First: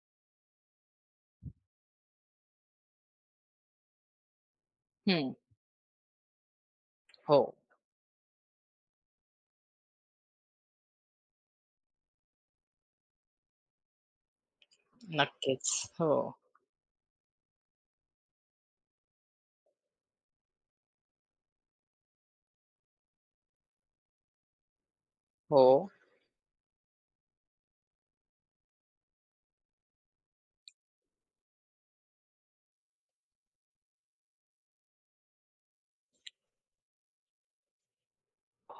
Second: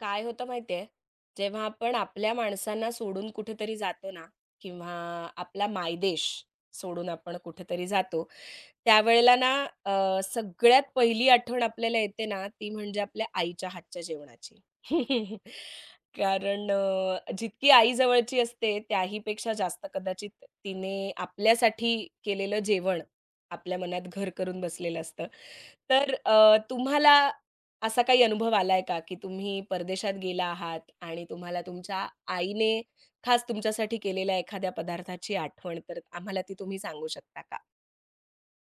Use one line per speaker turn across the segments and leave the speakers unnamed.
काय होतं माहितीये, जेव्हा आपण आपल्या माणसांना सोडून कुठेतरी जातो ना किंवा
हं.
आपला मायदेश सोडून आपण
हो.
कुठेतरी जातो, त्यावेळेला ना सगळ्यात पहिली आठवण आपल्याला येते ना, ती म्हणजे आपल्या आईच्या हातच्या जेवणाची.
नक्कीच. हो,
कारण जितकी आई जवळची असते, त्याहीपेक्षा जास्त कदाचित तिने आपल्यासाठी केलेलं जेवण आपल्या मनात घर करून बसलेलं असतं.
हो,
तर तुम्हाला असा काही अनुभव आलाय का, की तुम्ही परदेशात गेला आहात आणि तुम्हाला तुमच्या आईने खास तुमच्यासाठी केलेल्या एखाद्या पदार्थाची आठवण, तर आम्हाला ती तुम्ही सांगू शकता का?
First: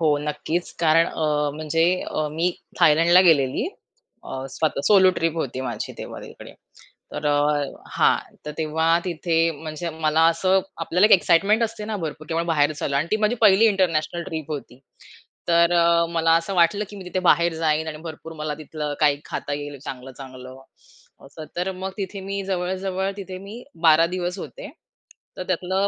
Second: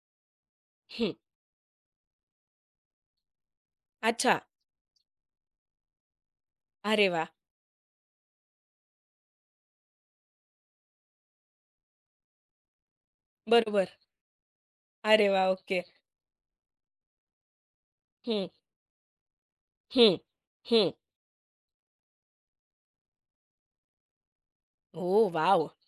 हो. नक्कीच. कारण
हं.
अ, म्हणजे अ, मी थायलंडला गेलेली.
अच्छा.
स्वतः सोलो ट्रिप होती माझी तेव्हा तिकडे.
अरे
तर
वाह!
अ, हां, तर तेव्हा तिथे म्हणजे मला असं आपल्याला एक एक्साइटमेंट असते ना भरपूर, की आपण बाहेर चाललो आणि ती माझी पहिली
बरोबर.
इंटरनॅशनल ट्रिप होती.
अरे वाह! ओके.
मला असं वाटलं, की मी तिथे बाहेर जाईन आणि भरपूर
हं,
मला तिथलं काही खाता येईल
हं,
चांगलं-चांगलं
हं.
असं. तर मग तिथे मी 12 दिवस होते.
ओह
तर
वॉव!
त्यातलं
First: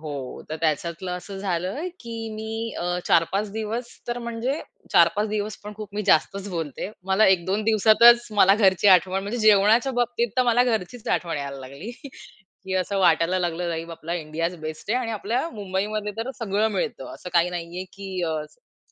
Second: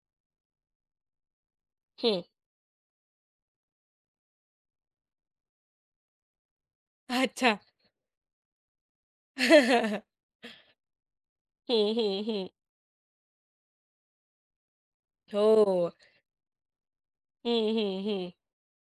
हो, तर त्याच्यातलं असं झालं, की
हं.
मी 4-5 दिवस तर म्हणजे 4-5 दिवस पण खूप मी जास्तच बोलते. मला एक
अच्छा.
दोन दिवसातच मला घरची आठवण म्हणजे जेवणाच्या बाबतीत तर मला घरचीच आठवण यायला लागली,
हं, हं, हं.
की असं वाटायला लागलं, "अरे आपला इंडियाज बेस्ट आहे" आणि आपल्या
हो.
मुंबईमध्ये तर सगळं मिळतं. असं काही
हं,
नाहीये,
हं, हं.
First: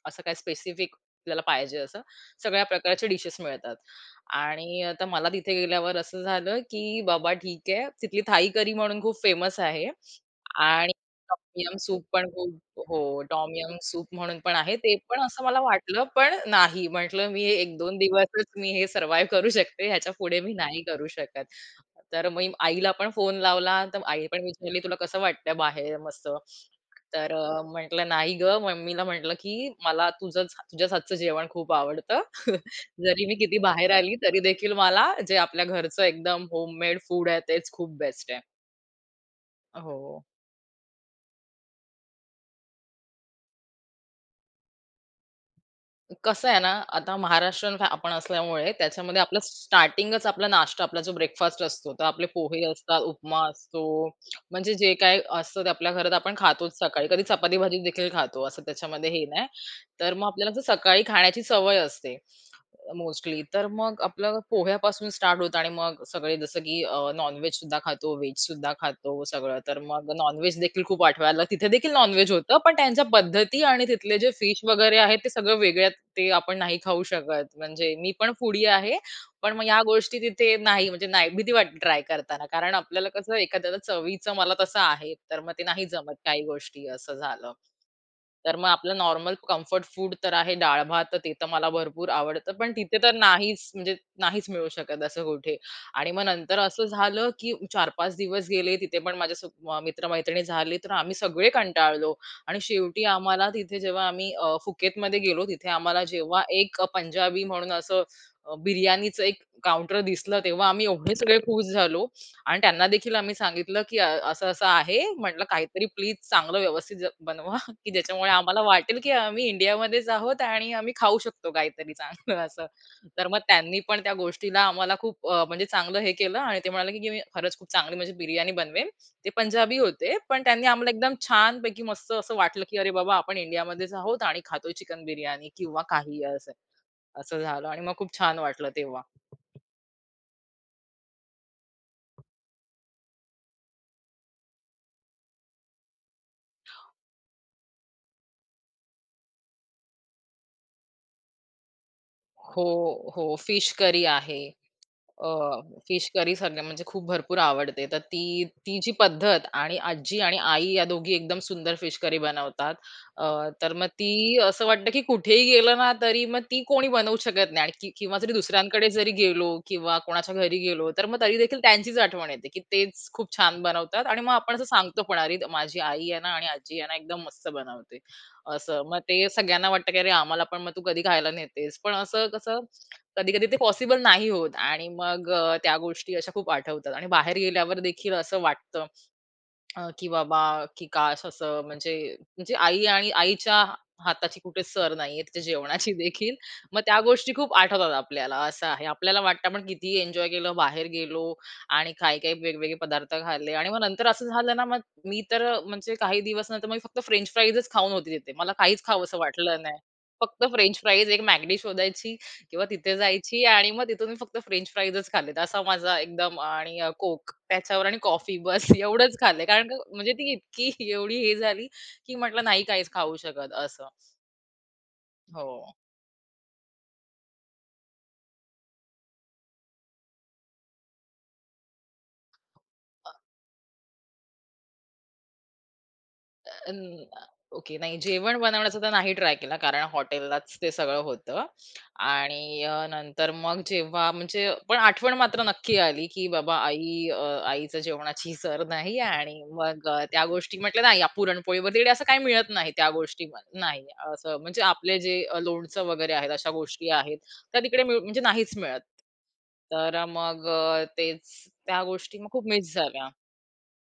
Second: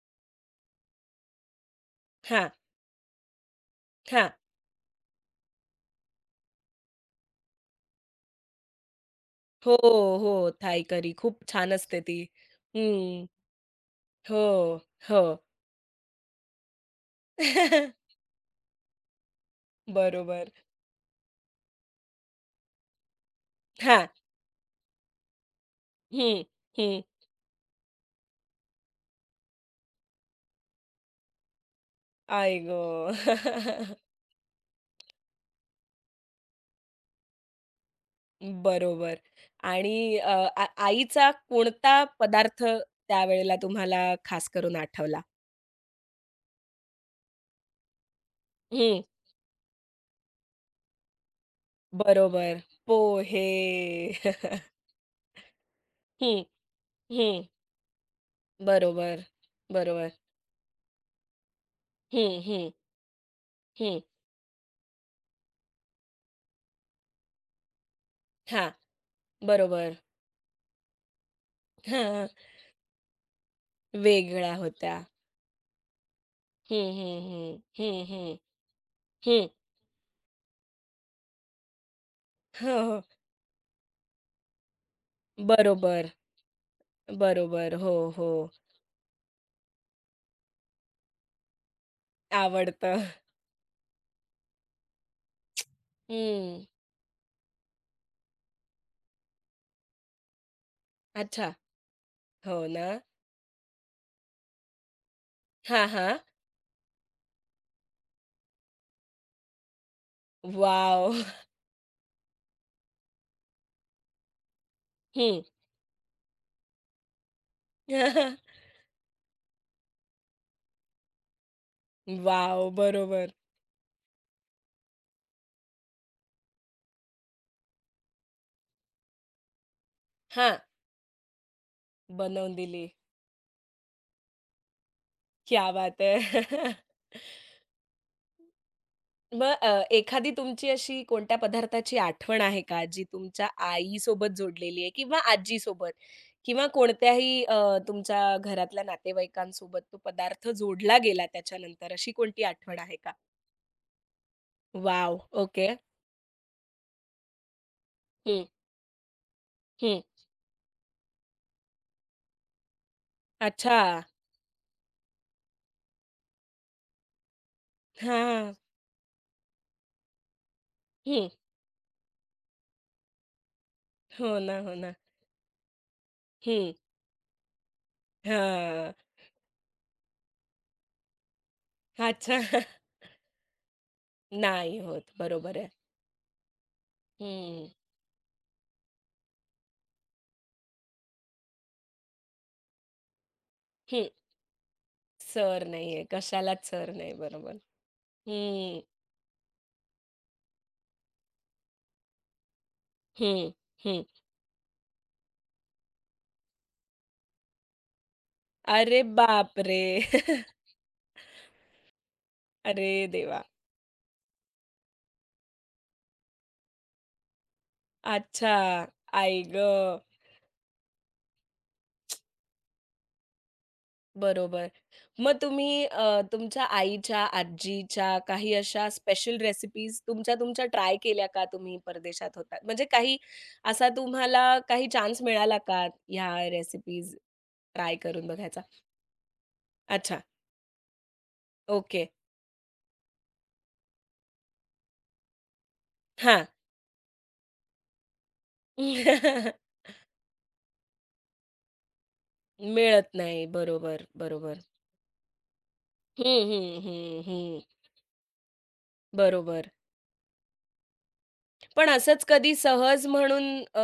असं काही स्पेसिफिक आपल्याला पाहिजे असं.
हां,
सगळ्या प्रकारचे डिशेस मिळतात.
हां.
आणि आता मला तिथे गेल्यावर असं झालं, की बाबा ठीक आहे. तिथली थाई करी म्हणून खूप फेमस
हो,
आहे
हो. थाई
आणि
करी खूप
टॉम
छान
यम
असते
सूप
ती.
पण खूप हो,
हं.
टॉम यम सूप म्हणून पण आहे.
हो,
ते पण
हो.
असं मला वाटलं, पण नाही. म्हटलं मी 1-2 दिवसच मी हे सर्व्हायव्ह करू शकते. ह्याच्या पुढे
बरोबर.
मी नाही करू शकत. तर मी आईला पण फोन लावला, तर
हां.
आई पण विचारली, "तुला कसं वाटतंय बाहेर मस्त?"
हं, हं.
तर म्हटलं, "नाही गं." मम्मीला म्हटलं, की "मला तुझ्याच हातचं जेवण खूप आवडतं.
आई
जरी मी किती बाहेर
गं!
आली, तरी देखील मला जे आपल्या घरचं एकदम होममेड फूड आहे, तेच खूप बेस्ट आहे."
बरोबर आणि
हो.
आईचा कोणता पदार्थ त्यावेळेला तुम्हाला खास करून आठवला?
कसं आहे ना, आता महाराष्ट्रीयन फॅ आपण असल्यामुळे
हं.
त्याच्यामध्ये आपलं स्टार्टिंगच आपला नाश्ता, आपला जो ब्रेकफास्ट असतो. तर आपले
बरोबर.
पोहे असतात, उपमा
पोहे.
असतो, म्हणजे जे काही असतं ते आपल्या घरात आपण
हं,
खातोच सकाळी. कधी
हं.
चपाती भाजी देखील खातो, असं त्याच्यामध्ये हे
बरोबर,
नाही.
बरोबर.
तर मग आपल्याला असं सकाळी खाण्याची सवय असते
हं, हं,
मोस्टली. तर मग
हं.
आपलं पोह्यापासून स्टार्ट होतं आणि मग सगळे सुद्धा खातो, व्हेज
हां,
सुद्धा खातो सगळं. तर
बरोबर.
मग नॉन देखील खूप आठवायला तिथे देखील नॉन
हां,
होतं, पण त्यांच्या पद्धती आणि तिथले जे
वेगळ्या
फिश
होत्या.
वगैरे आहेत, ते सगळं वेगळ्या ते आपण नाही
हं,
खाऊ
हं,
शकत.
हं.
म्हणजे
हं, हं,
मी पण
हं.
फूडी आहे. पण मग या गोष्टी तिथे नाही म्हणजे नाही भीती वाटते ट्राय करताना. कारण
हो, हो.
आपल्याला कसं एखाद्याला चवीचं मला तसं आहे, तर मग ते नाही
बरोबर,
जमत काही गोष्टी असं झालं.
बरोबर. हो, हो.
तर मग आपलं नॉर्मल कम्फर्ट फूड तर आहे डाळ-भात, तर ते तर मला भरपूर आवडतं. पण तिथे
आवडतं.
तर नाहीच म्हणजे नाहीच मिळू शकत असं कुठे. आणि मग नंतर
हं.
असं झालं, की 4-5 दिवस गेले. तिथे पण माझ्या सो झाले, तर आम्ही सगळे
अच्छा.
कंटाळलो.
हो
आणि
ना?
शेवटी आम्हाला तिथे जेव्हा आम्ही फुकेतमध्ये गेलो, तिथे
हां,
आम्हाला
हां.
जेव्हा एक पंजाबी म्हणून बिर्याणीचं एक काउंटर दिसलं, तेव्हा आम्ही एवढे
वॉव!
सगळे खुश झालो आणि त्यांना देखील आम्ही सांगितलं, की असं-असं आहे.
हं.
म्हटलं, "काहीतरी प्लीज चांगलं व्यवस्थित ज बनवा, की ज्याच्यामुळे आम्हाला वाटेल, की आम्ही इंडियामध्येच आहोत आणि आम्ही खाऊ शकतो काहीतरी चांगलं असं."
वॉव!
तर
बरोबर.
मग त्यांनी पण त्या गोष्टीला आम्हाला म्हणजे चांगलं हे केलं आणि ते म्हणाले, की "मी खरंच खूप चांगली म्हणजे बिर्याणी बनवेन." ते पंजाबी होते, पण
हां,
त्यांनी आम्हाला एकदम छानपैकी मस्त असं
बनवून
वाटलं, की
दिली.
अरे बाबा आपण इंडियामध्येच आहोत आणि खातोय चिकन बिर्याणी
क्या
किंवा
बात है!
काही असं. असं झालं आणि मग खूप छान वाटलं तेव्हा.
मग एखादी तुमची अशी कोणत्या पदार्थाची आठवण आहे का, जी तुमच्या आईसोबत जोडलेली आहे किंवा आजीसोबत किंवा कोणत्याही तुमच्या घरातल्या नातेवाईकांसोबत तो पदार्थ जोडला गेला त्याच्यानंतर, अशी कोणती आठवण आहे
हो,
का?
हो. फिश करी आहे.
Wow!
Uh,
okay.
Fish curry सगळ्या म्हणजे खूप भरपूर आवडते. तर ती
हं,
ती जी पद्धत आणि
हं.
आजी आणि आई या दोघी एकदम सुंदर फिश करी बनवतात. अ, तर
अच्छा.
मग ती असं वाटतं, की कुठेही गेलं ना तरी मग ती कोणी बनवू शकत नाही आणि किंवा जरी
हां.
दुसऱ्यांकडे जरी गेलो किंवा कोणाच्या घरी गेलो, तर मग
हं.
तरी देखील त्यांचीच आठवण येते, की तेच खूप छान बनवतात आणि मग
हो
आपण
ना,
असं
हो ना.
सांगतो पण, "अरे माझी आई आहे ना आणि
हं.
आजी आहे ना एकदम मस्त बनवते." असं.
हां.
मग ते सगळ्यांना वाटतं, की "अरे आम्हाला पण मग तू कधी खायला नेतेस?" पण असं
अच्छा.
कसं कधी-कधी ते पॉसिबल नाही होत
नाही
आणि
होत.
मग
बरोबर आहे.
त्या गोष्टी अशा खूप आठवतात आणि बाहेर
हं,
गेल्यावर देखील असं वाटतं, अ, की बाबा की काश असं म्हणजे म्हणजे आई आणि आईच्या
हं.
हाताची कुठे सर नाहीये तिच्या
सर
जेवणाची
नाहीये.
देखील.
कशालाच
मग
सर
त्या
नाही.
गोष्टी खूप
बरोबर.
आठवतात आपल्याला असं
हं,
आहे. आपल्याला वाटतं आपण कितीही एन्जॉय केलं, बाहेर गेलो आणि काही-काही वेगवेगळे पदार्थ
हं,
खाल्ले आणि मग
हं.
नंतर असं झालं ना, मग मी तर म्हणजे काही दिवस नंतर मी फक्त फ्रेंच फ्राईजच खाऊन होती तिथे. मला काहीच
अरे
खावंसं वाटलं नाही.
बापरे!
फक्त फ्रेंच फ्राईज, एक मॅगडी शोधायची किंवा
अरे
तिथे
देवा!
जायची आणि मग तिथून मी फक्त फ्रेंच फ्राईजच खाल्लेत. असा माझा एकदम आणि कोक त्याच्यावर आणि कॉफी
अच्छा.
बस एवढंच
आई
खाल्लंय. कारण का
गं!
म्हणजे ती इतकी एवढी हे झाली, की म्हटलं नाही काहीच खाऊ शकत असं.
बरोबर. मग
हो.
तुम्ही तुमच्या आईच्या, आजीच्या काही अशा स्पेशल रेसिपीज तुमच्या तुमच्या ट्राय केल्या का तुम्ही परदेशात होता म्हणजे काही असा तुम्हाला काही चान्स मिळाला का ह्या
अं,
रेसिपीज
ओके.
ट्राय
नाही
करून
जेवण
बघायचा?
बनवण्याचा तर नाही ट्राय केला कारण
अच्छा.
हॉटेललाच ते सगळं होतं
ओके.
आणि नंतर मग जेव्हा म्हणजे पण आठवण मात्र नक्की आली, की
हां.
बाबा आई अ, आईचं जेवणाची सर नाही आणि मग त्या गोष्टी म्हटलं नाही पुरणपोळी वगैरे असं काही मिळत नाही त्या
मिळत
गोष्टी
नाही.
नाही.
बरोबर,
असं
बरोबर.
म्हणजे आपले जे लोणचं वगैरे
हं,
आहेत अशा
हं,
गोष्टी आहेत,
हं,
त्या
हं.
तिकडे मिळ म्हणजे नाहीच मिळत.
बरोबर.
तर मग तेच त्या
पण
गोष्टी
असंच
मग खूप
कधी
मिस
सहज
झाल्या.
म्हणून अ,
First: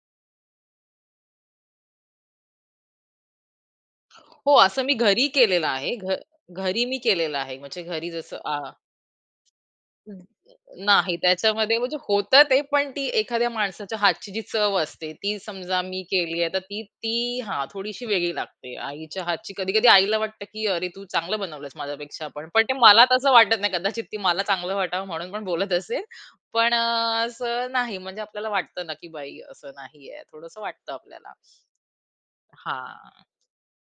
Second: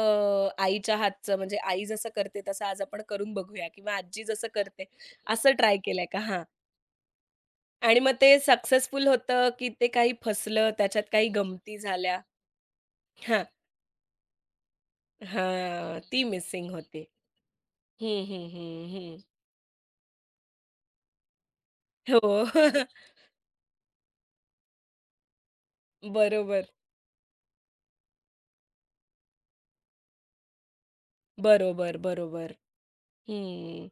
आईच्या हातचं म्हणजे आई जसं करते तसं आज आपण करून बघूया किंवा आजी जसं
हो, असं
करते
मी घरी
असं
केलेलं
ट्राय
आहे.
केलंय
घ
का? हां.
घरी मी केलेलं आहे. म्हणजे
आणि
घरी
मग
जसं
ते
आ,
सक्सेसफुल होतं की ते काही
न-
फसलं, त्याच्यात
नाही
काही
त्याच्यामध्ये
गमती
म्हणजे
झाल्या?
होतं ते, पण ती
हां,
एखाद्या माणसाच्या हातची जी चव असते, ती समजा
हां.
मी
ती
केली आहे, तर
मिसिंग
ती
होती.
ती हां, थोडीशी
हं,
वेगळी
हं,
लागते.
हं, हं.
आईच्या हातची कधी-कधी आईला वाटतं, की "अरे, तू चांगलं बनवलंस माझ्यापेक्षा
हो.
पण." पण ते मला तसं वाटत नाही. कदाचित ती मला चांगलं वाटावं म्हणून पण बोलत असेल.
बरोबर,
पण अ, असं नाही म्हणजे आपल्याला वाटतं ना, की बाई असं नाहीये. थोडंसं वाटतं आपल्याला.
बरोबर, बरोबर.
हां,
हं.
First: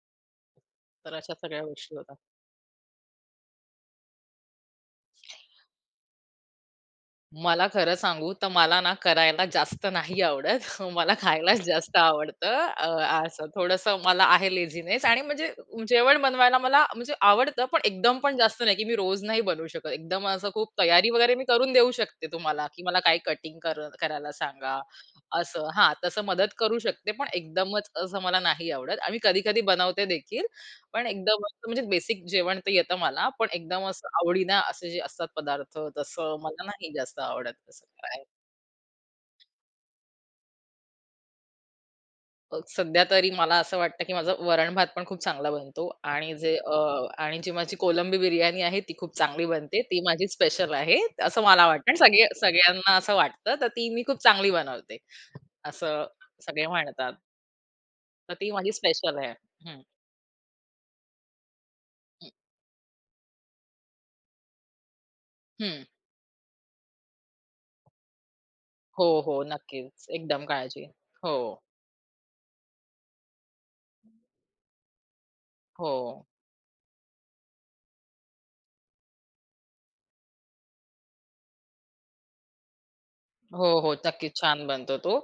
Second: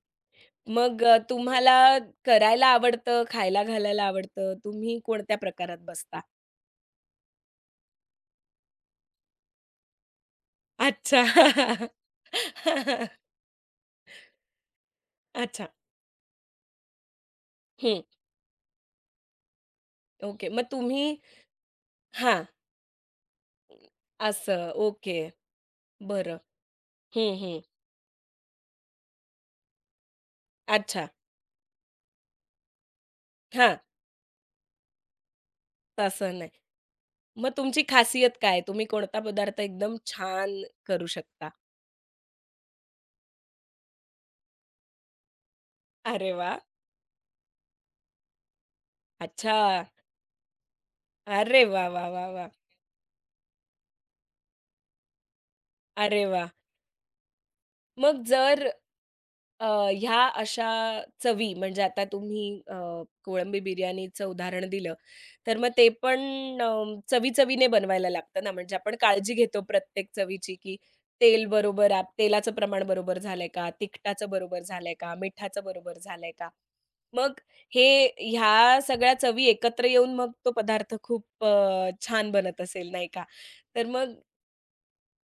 मग
तर अशा सगळ्या
तुम्हाला
गोष्टी होतात.
करायला आवडतं, खायला घालायला आवडतं. तुम्ही कोणत्या प्रकारात बसता?
मला खरं सांगू तर मला ना करायला जास्त नाही आवडत. मला खायलाच
अच्छा.
जास्त आवडतं. असं थोडंसं मला आहे लेझीनेस आणि म्हणजे
अच्छा.
जेवण बनवायला मला म्हणजे आवडतं, पण
हं.
एकदम पण जास्त नाही, की मी रोज नाही बनवू शकत. एकदम
ओके.
असं
मग
खूप
तुम्ही
तयारी वगैरे मी करून देऊ शकते
हां.
तुम्हाला, की मला काही कटिंग करायला
असं.
सांगा,
ओके.
असं. हां, तसं
बरं.
मदत करू शकते, पण
हं, हं.
एकदमच असं मला नाही आवडत. आणि कधी-कधी बनवते देखील. पण
अच्छा.
एकदम असं म्हणजे बेसिक जेवण तर येतं मला. पण
हां.
एकदम असं आवडीनं असे जे असतात पदार्थ,
तसं
तसं
नाही.
मला नाही जास्त
मग
आवडत
तुमची
तसं करायला.
खासियत काय तुम्ही कोणता पदार्थ एकदम छान करू शकता?
सध्या तरी मला असं वाटतं, की माझा वरण-भात पण खूप चांगला बनतो
अरे
आणि जे
वाह!
अ, आणि जी माझी कोलंबी बिर्याणी आहे, ती खूप चांगली
अच्छा.
बनते. ती माझी स्पेशल आहे, असं
अरे
मला
वाह,
वाटतं आणि
वाह,
सगळे
वाह, वाह!
सगळ्यांना असं वाटतं. तर ती मी खूप चांगली बनवते, असं
अरे वाह!
सगळे म्हणतात.
मग
तर ती
जर
माझी स्पेशल आहे. हं,
ह्या अशा चवी म्हणजे आता
हं,
तुम्ही अ, कोळंबी बिर्याणीचं उदाहरण दिलं, तर मग ते पण अ, चवी-चवीने बनवायला लागतं ना, म्हणजे आपण
हो,
काळजी
हो.
घेतो
नक्कीच.
प्रत्येक
एकदम
चवीची, की
काळजी. हो,
तेल बरोबर आप तेलाचं प्रमाण बरोबर झालंय का? तिखटाचं बरोबर झालंय का? मिठाचं
हो.
बरोबर झालंय का? मग हे ह्या सगळ्या चवी एकत्र येऊन मग तो पदार्थ खूप छान बनत असेल नाही का?
हो,
तर
हो.
मग
नक्कीच छान बनतो तो.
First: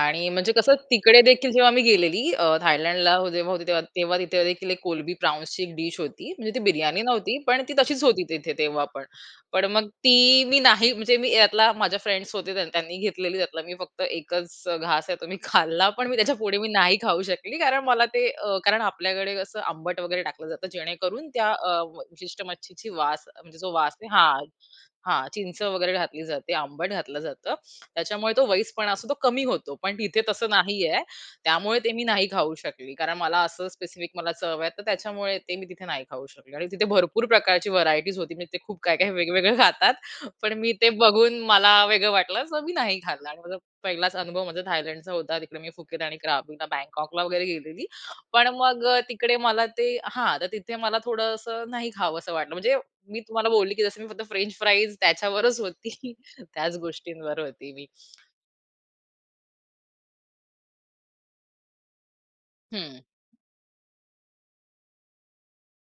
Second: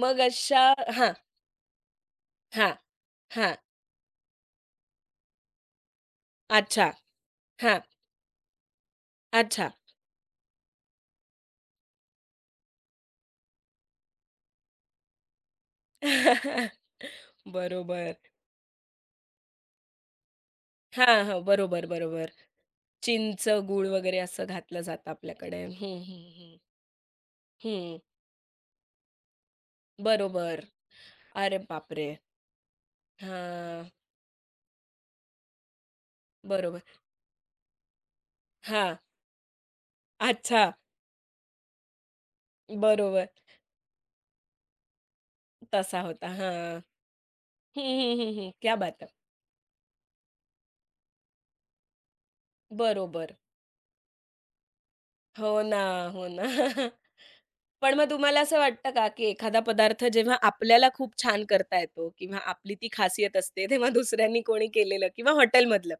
मग
म्हणजे
अशा
कसं
हां,
तिकडे देखील जेव्हा मी गेलेली
हां,
थायलंडला जेव्हा
हां.
होते तेव्हा तेव्हा तिथे देखील एक कोलंबी प्राउन्सची एक डिश होती. म्हणजे ती
अच्छा.
बिर्याणी नव्हती, पण ती
हां,
तशीच होती तिथे तेव्हा पण. पण
अच्छा.
मग ती मी नाही म्हणजे मी यातला माझ्या फ्रेंड्स होते त्यांनी घेतलेली त्यातला मी फक्त एकच घास आहे तो मी खाल्ला. पण मी त्याच्यापुढे मी नाही खाऊ शकली कारण मला
बरोबर.
ते अ, कारण आपल्याकडे कसं आंबट वगैरे टाकलं जातं
हां,
जेणेकरून
हां.
त्या
बरोबर, बरोबर.
विशिष्ट मच्छीची वास
चिंच,
म्हणजे जो
गूळ
वास आहे
वगैरे
हां.
असं घातलं जातं
हां, चिंच
आपल्याकडे.
वगैरे
हं,
घातली
हं,
जाते,
हं.
आंबट घातलं जातं.
हं.
त्याच्यामुळे तो वईसपणा असतो, तो कमी होतो. पण तिथे तसं
बरोबर.
नाहीये.
अरे
त्यामुळे ते मी
बापरे!
नाही खाऊ शकली. कारण मला असं
हां,
स्पेसिफिक मला चव आहे, तर त्याच्यामुळे ते मी तिथे नाही खाऊ शकले आणि
बरोबर.
तिथे भरपूर प्रकारची व्हरायटीज होती. म्हणजे ते खूप
हां,
काय-काय वेगवेगळं खातात. पण
अच्छा.
मी ते बघून मला वेगळं वाटलं, सो मी नाही खाल्लं
बरोबर.
आणि पहिलाच अनुभव माझा थायलंडचा होता. तिकडे मी
तसा
फुकेत आणि
होता.
क्राबीला,
हां.
बँकॉकला वगैरे
हं,
गेलेली.
हं, हं,
पण
हं. क्या
मग अ,
बात है!
तिकडे मला ते हां, तर तिथे मला थोडं असं नाही खावंसं वाटलं. म्हणजे मी
बरोबर.
तुम्हाला बोलली, की जसं मी फक्त फ्रेंच फ्राईज त्याच्यावरच
हो ना,
होती.
हो ना.
त्याच गोष्टींवर होती मी.
पण मग तुम्हाला असं वाटतं का, की एखादा पदार्थ जेव्हा आपल्याला खूप छान करता येतो किंवा आपली ती
हं.
खासियत असते, तेव्हा दुसऱ्यांनी कोणी केलेलं किंवा हॉटेलमधलं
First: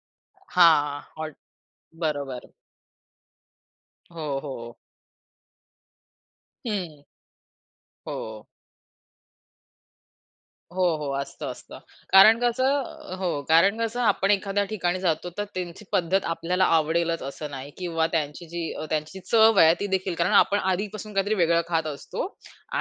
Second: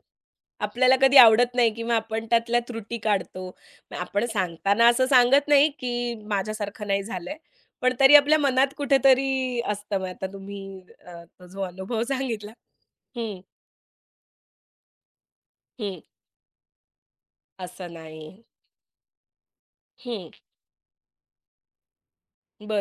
आपल्याला
हां.
कधी
हॉट
आवडत नाही किंवा आपण
बरोबर.
त्यातल्या त्रुटी काढतो. मग आपण
हो, हो.
सांगताना असं सांगत नाही, की माझ्यासारखं
हं.
नाही झालंय. पण तरी आपल्या
हो.
मनात कुठेतरी असतं. मग आता तुम्ही
हो, हो.
तो
असतं,
जो
असतं.
अनुभव
कारण
सांगितला.
कसं हो.
हं,
कारण कसं आपण एखाद्या ठिकाणी जातो, तर त्यांची
हं.
पद्धत आपल्याला आवडेलच असं नाही
असं
किंवा
नाही.
त्यांची जी चव आहे ती देखील.
हं,
कारण आपण आधीपासून काहीतरी वेगळं खात असतो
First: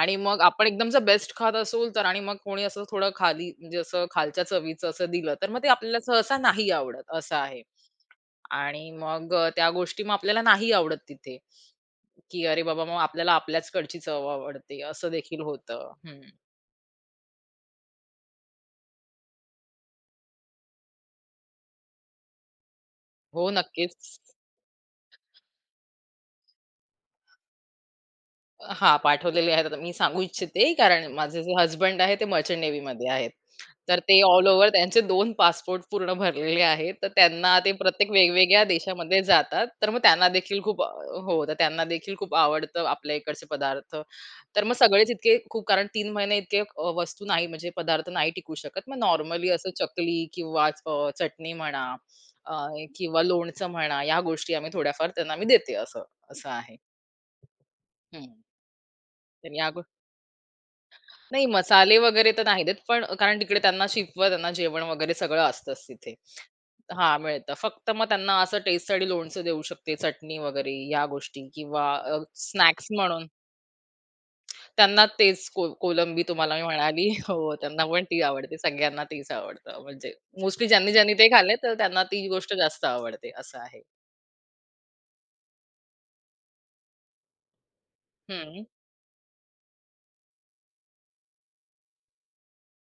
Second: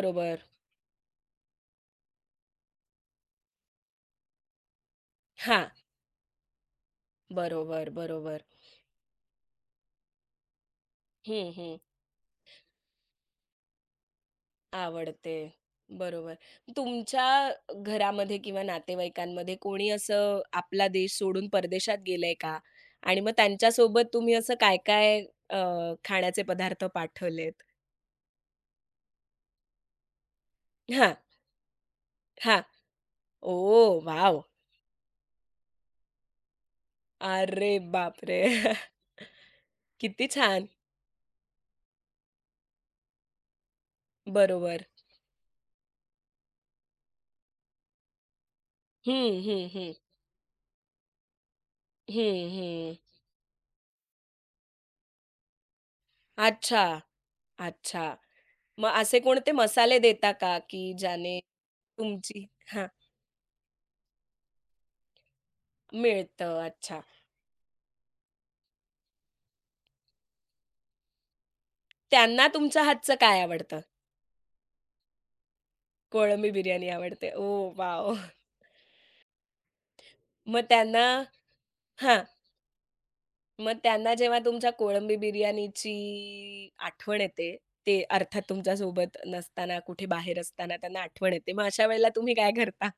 आणि मग आपण एकदम जर बेस्ट खात असू तर आणि मग कोणी असं थोडं खाली म्हणजे असं खालच्या चवीचं असं दिलं, तर मग ते
हां.
आपल्याला सहसा नाही आवडत, असं आहे.
बरोबर, बरोबर.
आणि मग त्या गोष्टी मग आपल्याला नाही आवडत तिथे,
हं, हं.
की अरे बाबा, मग आपल्याला आपल्याच कडची चव आवडते, असं
आवडते.
देखील होतं. हं.
बरोबर. तुमच्या घरामध्ये किंवा नातेवाईकांमध्ये कोणी असं आपला देश सोडून परदेशात गेलंय का? आणि मग
हो,
त्यांच्यासोबत
नक्कीच.
तुम्ही असं काय-काय अ, खाण्याचे पदार्थ पाठवलेत?
हां, पाठवलेले आहेत. आता मी सांगू इच्छिते, कारण
हां,
माझे जे हसबंड आहे, ते मर्चंट
हां.
नेव्हीमध्ये आहेत. तर
ओ,
ते
वॉव!
ऑल ओव्हर त्यांचे 2 पासपोर्ट पूर्ण भरलेले आहेत. तर त्यांना
अरे
ते प्रत्येक
बापरे!
वेगवेगळ्या देशामध्ये जातात. तर मग
किती
त्यांना देखील
छान.
खूप अ, हो, तर त्यांना देखील खूप आवडतं आपल्या इकडचे पदार्थ. तर मग
बरोबर.
सगळेच इतके खूप कारण 3 महिने इतके वस्तू नाही म्हणजे पदार्थ नाही टिकू शकत. मग
हं,
नॉर्मली
हं,
असं
हं.
चकली किंवा चटणी म्हणा
हं,
अ,
हं.
किंवा लोणचं म्हणा, या गोष्टी आम्ही थोड्याफार त्यांना मी देते असं, असं आहे.
अच्छा, अच्छा.
हं.
मग असे कोणते
तर या गो
मसाले देता का, की ज्याने
नाही मसाले वगैरे तर
तुमची
नाही देत,
हां,
पण कारण तिकडे त्यांना शिकवत त्यांना जेवण वगैरे सगळं असतंच तिथे.
मिळतं. अच्छा.
हा मिळतं. फक्त मग त्यांना असं टेस्टसाठी लोणचं देऊ शकते, चटणी वगैरे या गोष्टी किंवा
त्यांना तुमच्या
स्नॅक्स
हातचं
म्हणून
काय आवडतं?
त्यांना तेच कोलंबी
कोळंबी
तुम्हाला मी
बिर्याणी
म्हणाली
आवडते. ओ,
हो, त्यांना पण
वॉव!
ती आवडते. सगळ्यांना तीच आवडतं. म्हणजे
मग
मोस्टली ज्यांनी,
त्यांना
ज्यांनी ते खाल्ले, तर त्यांना
हां.
ती गोष्ट जास्त आवडते असं
मग
आहे.
त्यांना जेव्हा तुमच्या कोळंबी बिर्याणीची आठवण येते, ते अर्थात
हं.
तुमच्यासोबत नसताना, कुठे बाहेर असताना त्यांना आठवण येते. मग अशा वेळेला तुम्ही काय करता?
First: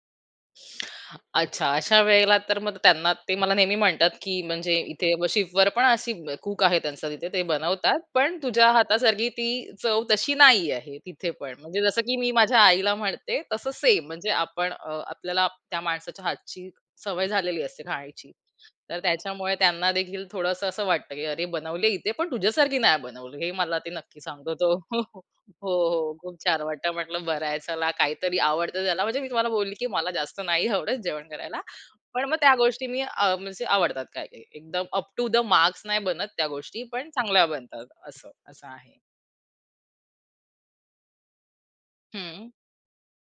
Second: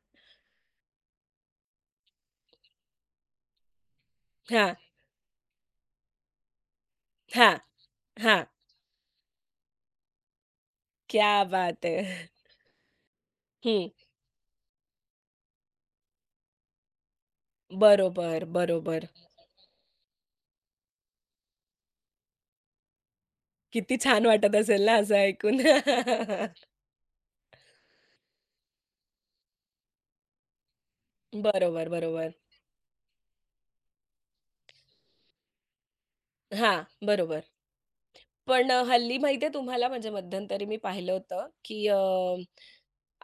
अच्छा, अशा वेळेला तर मग त्यांना ते मला नेहमी म्हणतात, की
हां,
म्हणजे इथे शिफवर पण अशी कूक आहे त्यांचा तिथे ते
हां,
बनवतात. पण
हां.
तुझ्या हातासारखी ती चव तशी नाही आहे
क्या
तिथे पण. म्हणजे
बात
जसं की
है!
मी माझ्या आईला म्हणते तसं
हं.
सेम म्हणजे आपल्याला त्या माणसाच्या हातची सवय झालेली असते खाण्याची.
बरोबर,
तर
बरोबर.
त्याच्यामुळे त्यांना देखील थोडंसं असं वाटतं, की अरे बनवली इथे पण तुझ्यासारखी नाही बनवली. हे मला ते
किती
नक्की
छान
सांगतो
वाटत
तो.
असेल ना असं ऐकून.
हो, हो. हो. खूप छान वाटलं. म्हटलं बरं आहे चला काहीतरी आवडतं त्याला. म्हणजे मी तुम्हाला बोलली की मला जास्त नाही आवडत जेवण करायला.
बरोबर,
पण
बरोबर.
मग त्या गोष्टी मी म्हणजे आवडतात काही-काही. एकदम अप टू द मार्क्स नाही बनत त्या
हां,
गोष्टी, पण चांगल्या
बरोबर.
बनतात असं, असं
पण
आहे.
हल्ली माहिती तुम्हाला, म्हणजे मध्यंतरी मी पाहिलं होतं, की
हं,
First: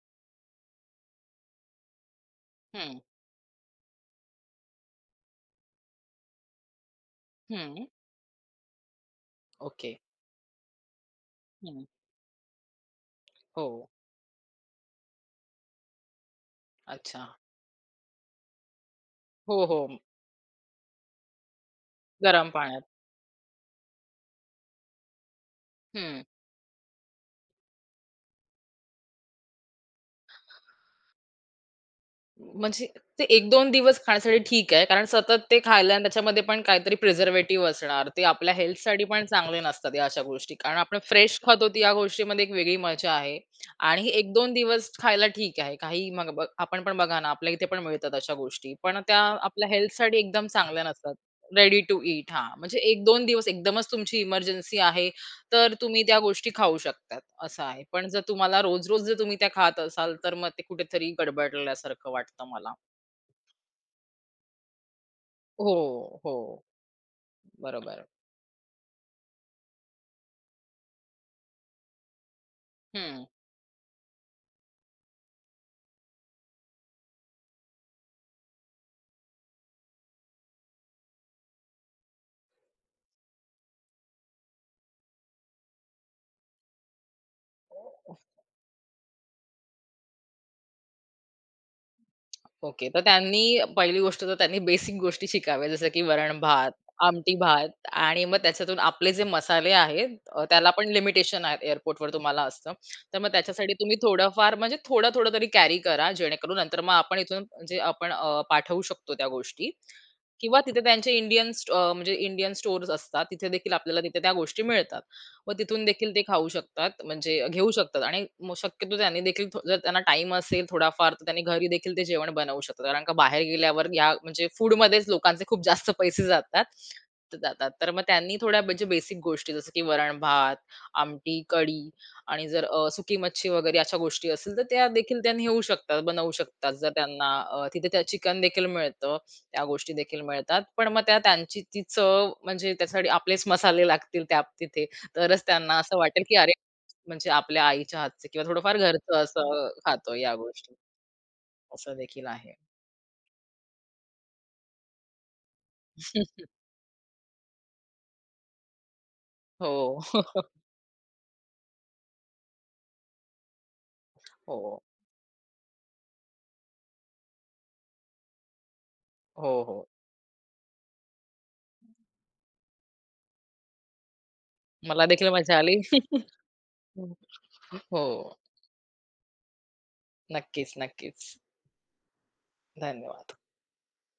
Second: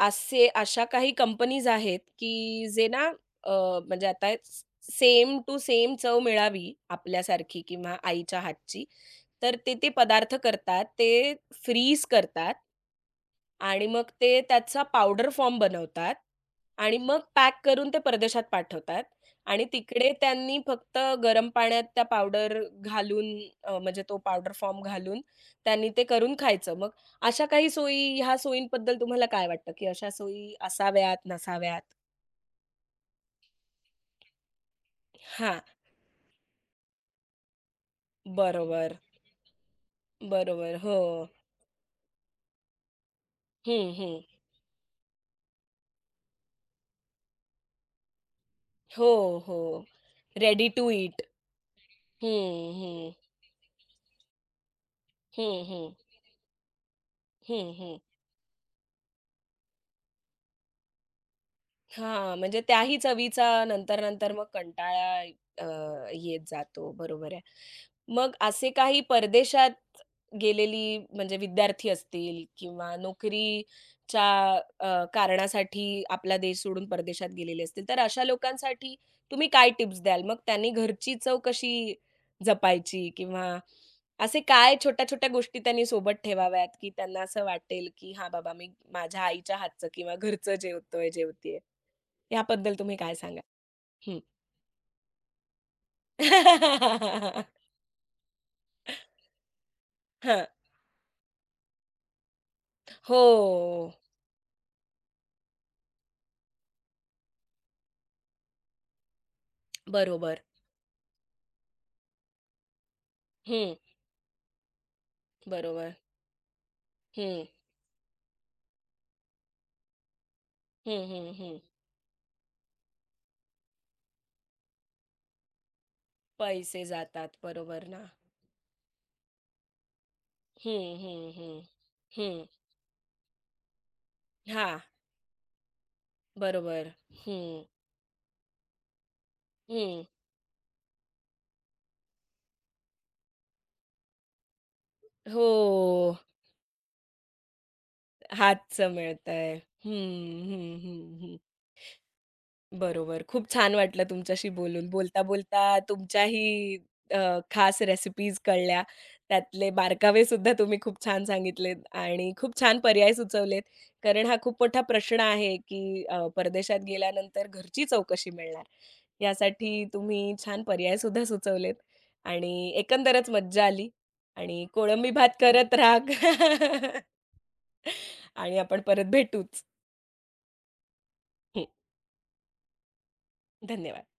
असे अशा काही कंपनीज आहेत, की जे
हं,
ना अ, म्हणजे आता सेम टू सेम चव मिळावी आपल्यासारखी
हं.
किंवा आईच्या हातची, तर ते ते
ओके.
पदार्थ करतात. ते
हं.
फ्रीज करतात
हो.
आणि मग ते त्याचा पावडर फॉर्म बनवतात आणि मग
अच्छा.
पॅक करून ते परदेशात पाठवतात
हो,
आणि
हो.
तिकडे त्यांनी फक्त गरम पाण्यात त्या
गरम
पावडर
पाण्यात.
घालून म्हणजे तो पावडर फॉर्म घालून त्यांनी ते
हं.
करून खायचं. मग अशा काही सोयी ह्या सोयींबद्दल तुम्हाला काय वाटतं, की अशा सोयी असाव्यात, नसाव्यात?
म्हणजे ते 1-2 दिवस खाण्यासाठी ठीक आहे. कारण सतत ते
हां,
खायला आणि त्याच्यामध्ये पण काहीतरी प्रिझर्व्हेटिव्ह असणार. ते आपल्या
बरोबर,
हेल्थसाठी पण चांगले नसतात या अशा गोष्टी. कारण
बरोबर.
आपण
हो.
फ्रेश खातो ती या गोष्टीमध्ये एक वेगळी मजा आहे.
हं,
आणि हे
हं.
1-2 दिवस खायला ठीक आहे. काही मग ब आपण पण बघा ना, आपल्या इथे पण मिळतात अशा गोष्टी. पण
हो,
त्या
हो.
आपल्या हेल्थसाठी एकदम
रेडी
चांगल्या
टू
नसतात.
ईट.
रेडी टू ईट हां.
हं,
म्हणजे
हं.
1-2 दिवस एकदमच तुमची इमर्जन्सी आहे
हं,
तर
हं.
तुम्ही त्या गोष्टी खाऊ शकतात, असं
हं,
आहे.
हं.
पण जर तुम्हाला रोज-रोज जर तुम्ही त्या खात असाल, तर मग ते कुठेतरी गडबडल्यासारखं
हां,
वाटतं
म्हणजे
मला.
त्याही चवीचा नंतर-नंतर मग कंटाळा अ,
हो,
येत
हो.
जातो. बरोबर आहे.
बरोबर.
मग असे काही परदेशात गेलेली म्हणजे विद्यार्थी असतील किंवा
हं.
नोकरीच्या अ, कारणासाठी आपला देश सोडून परदेशात गेलेले असतील, तर अशा लोकांसाठी तुम्ही काय टिप्स द्याल? मग त्यांनी घरची चव कशी जपायची किंवा असे काय छोट्या-छोट्या गोष्टी त्यांनी सोबत ठेवाव्यात, की त्यांना असं वाटेल, की "हां, बाबा मी माझ्या आईच्या हातचं किंवा घरचं जेवतोय, जेवतीये." याबद्दल
ओके.
तुम्ही
तर
काय
त्यांनी
सांगाल?
पहिली
हं.
गोष्ट तर त्यांनी बेसिक गोष्टी शिकाव्या, जसं की वरण-भात, आमटी-भात आणि मग त्याच्यातून आपले जे मसाले आहेत
हां.
त्याला पण लिमिटेशन आहेत एअरपोर्टवर तुम्हाला असतं. तर मग त्याच्यासाठी
हो.
तुम्ही थोडंफार म्हणजे थोडं-थोडं तरी कॅरी करा, जेणेकरून नंतर मग आपण इथून म्हणजे आपण पाठवू शकतो त्या गोष्टी
बरोबर.
किंवा तिथे त्यांचे म्हणजे इंडियन स्टोअर्स असतात. तिथे देखील
हं.
आपल्याला तिथे त्या गोष्टी मिळतात. व तिथून
बरोबर.
देखील ते खाऊ शकतात म्हणजे
हं.
घेऊ शकतात आणि मग शक्यतो त्यांनी देखील जर त्यांना टाइम असेल
हं,
थोडाफार तर
हं,
त्यांनी
हं.
घरी देखील ते जेवण बनवू शकतात कारण का बाहेर गेल्यावर या म्हणजे फूड मध्येच लोकांचे खूप जास्त पैसे जातात
पैसे
त-
जातात.
जातात
बरोबर
तर मग
ना.
त्यांनी थोड्या म्हणजे बेसिक गोष्टी जसं की वरण भात
हं, हं,
आमटी
हं.
कढी आणि
हं.
जर सुकी मच्छी वगैरे अशा गोष्टी असतील तर
हां.
त्या देखील त्यांनी घेऊ शकतात बनवू शकतात
बरोबर.
जर त्यांना
हं.
तिथे त्या चिकन देखील मिळतं त्या गोष्टी
हं.
देखील मिळतात पण मग त्या त्यांची ती चव म्हणजे त्यासाठी आपलेच मसाले लागतील त्या तिथे तरच त्यांना असं
हो.
वाटेल, की अरे, म्हणजे आपल्या आईच्या हातचं किंवा थोडंफार
हातचं
घरचं
मिळतंय.
असं
हं,
खातो या गोष्टी.
हं, हं, हं.
असं देखील आहे.
बरोबर. खूप छान वाटलं तुमच्याशी बोलून. बोलता-बोलता तुमच्याही अ, खास रेसिपीज कळल्या. त्यातले
हो.
बारकावे सुद्धा तुम्ही खूप छान सांगितलेत आणि खूप छान पर्याय सुचवलेत. कारण हा खूप मोठा
हो.
प्रश्न आहे, की परदेशात गेल्यानंतर घरची चव मिळणार?
हो,
यासाठी
हो.
तुम्ही छान पर्याय सुद्धा सुचवलेत आणि एकंदरच मज्जा आली आणि
मला
कोळंबी
देखील
भात
मजा
करत
आली.
राहा
हो.
आणि आपण परत भेटूच.
नक्कीच, नक्कीच.
हं,
धन्यवाद.
धन्यवाद.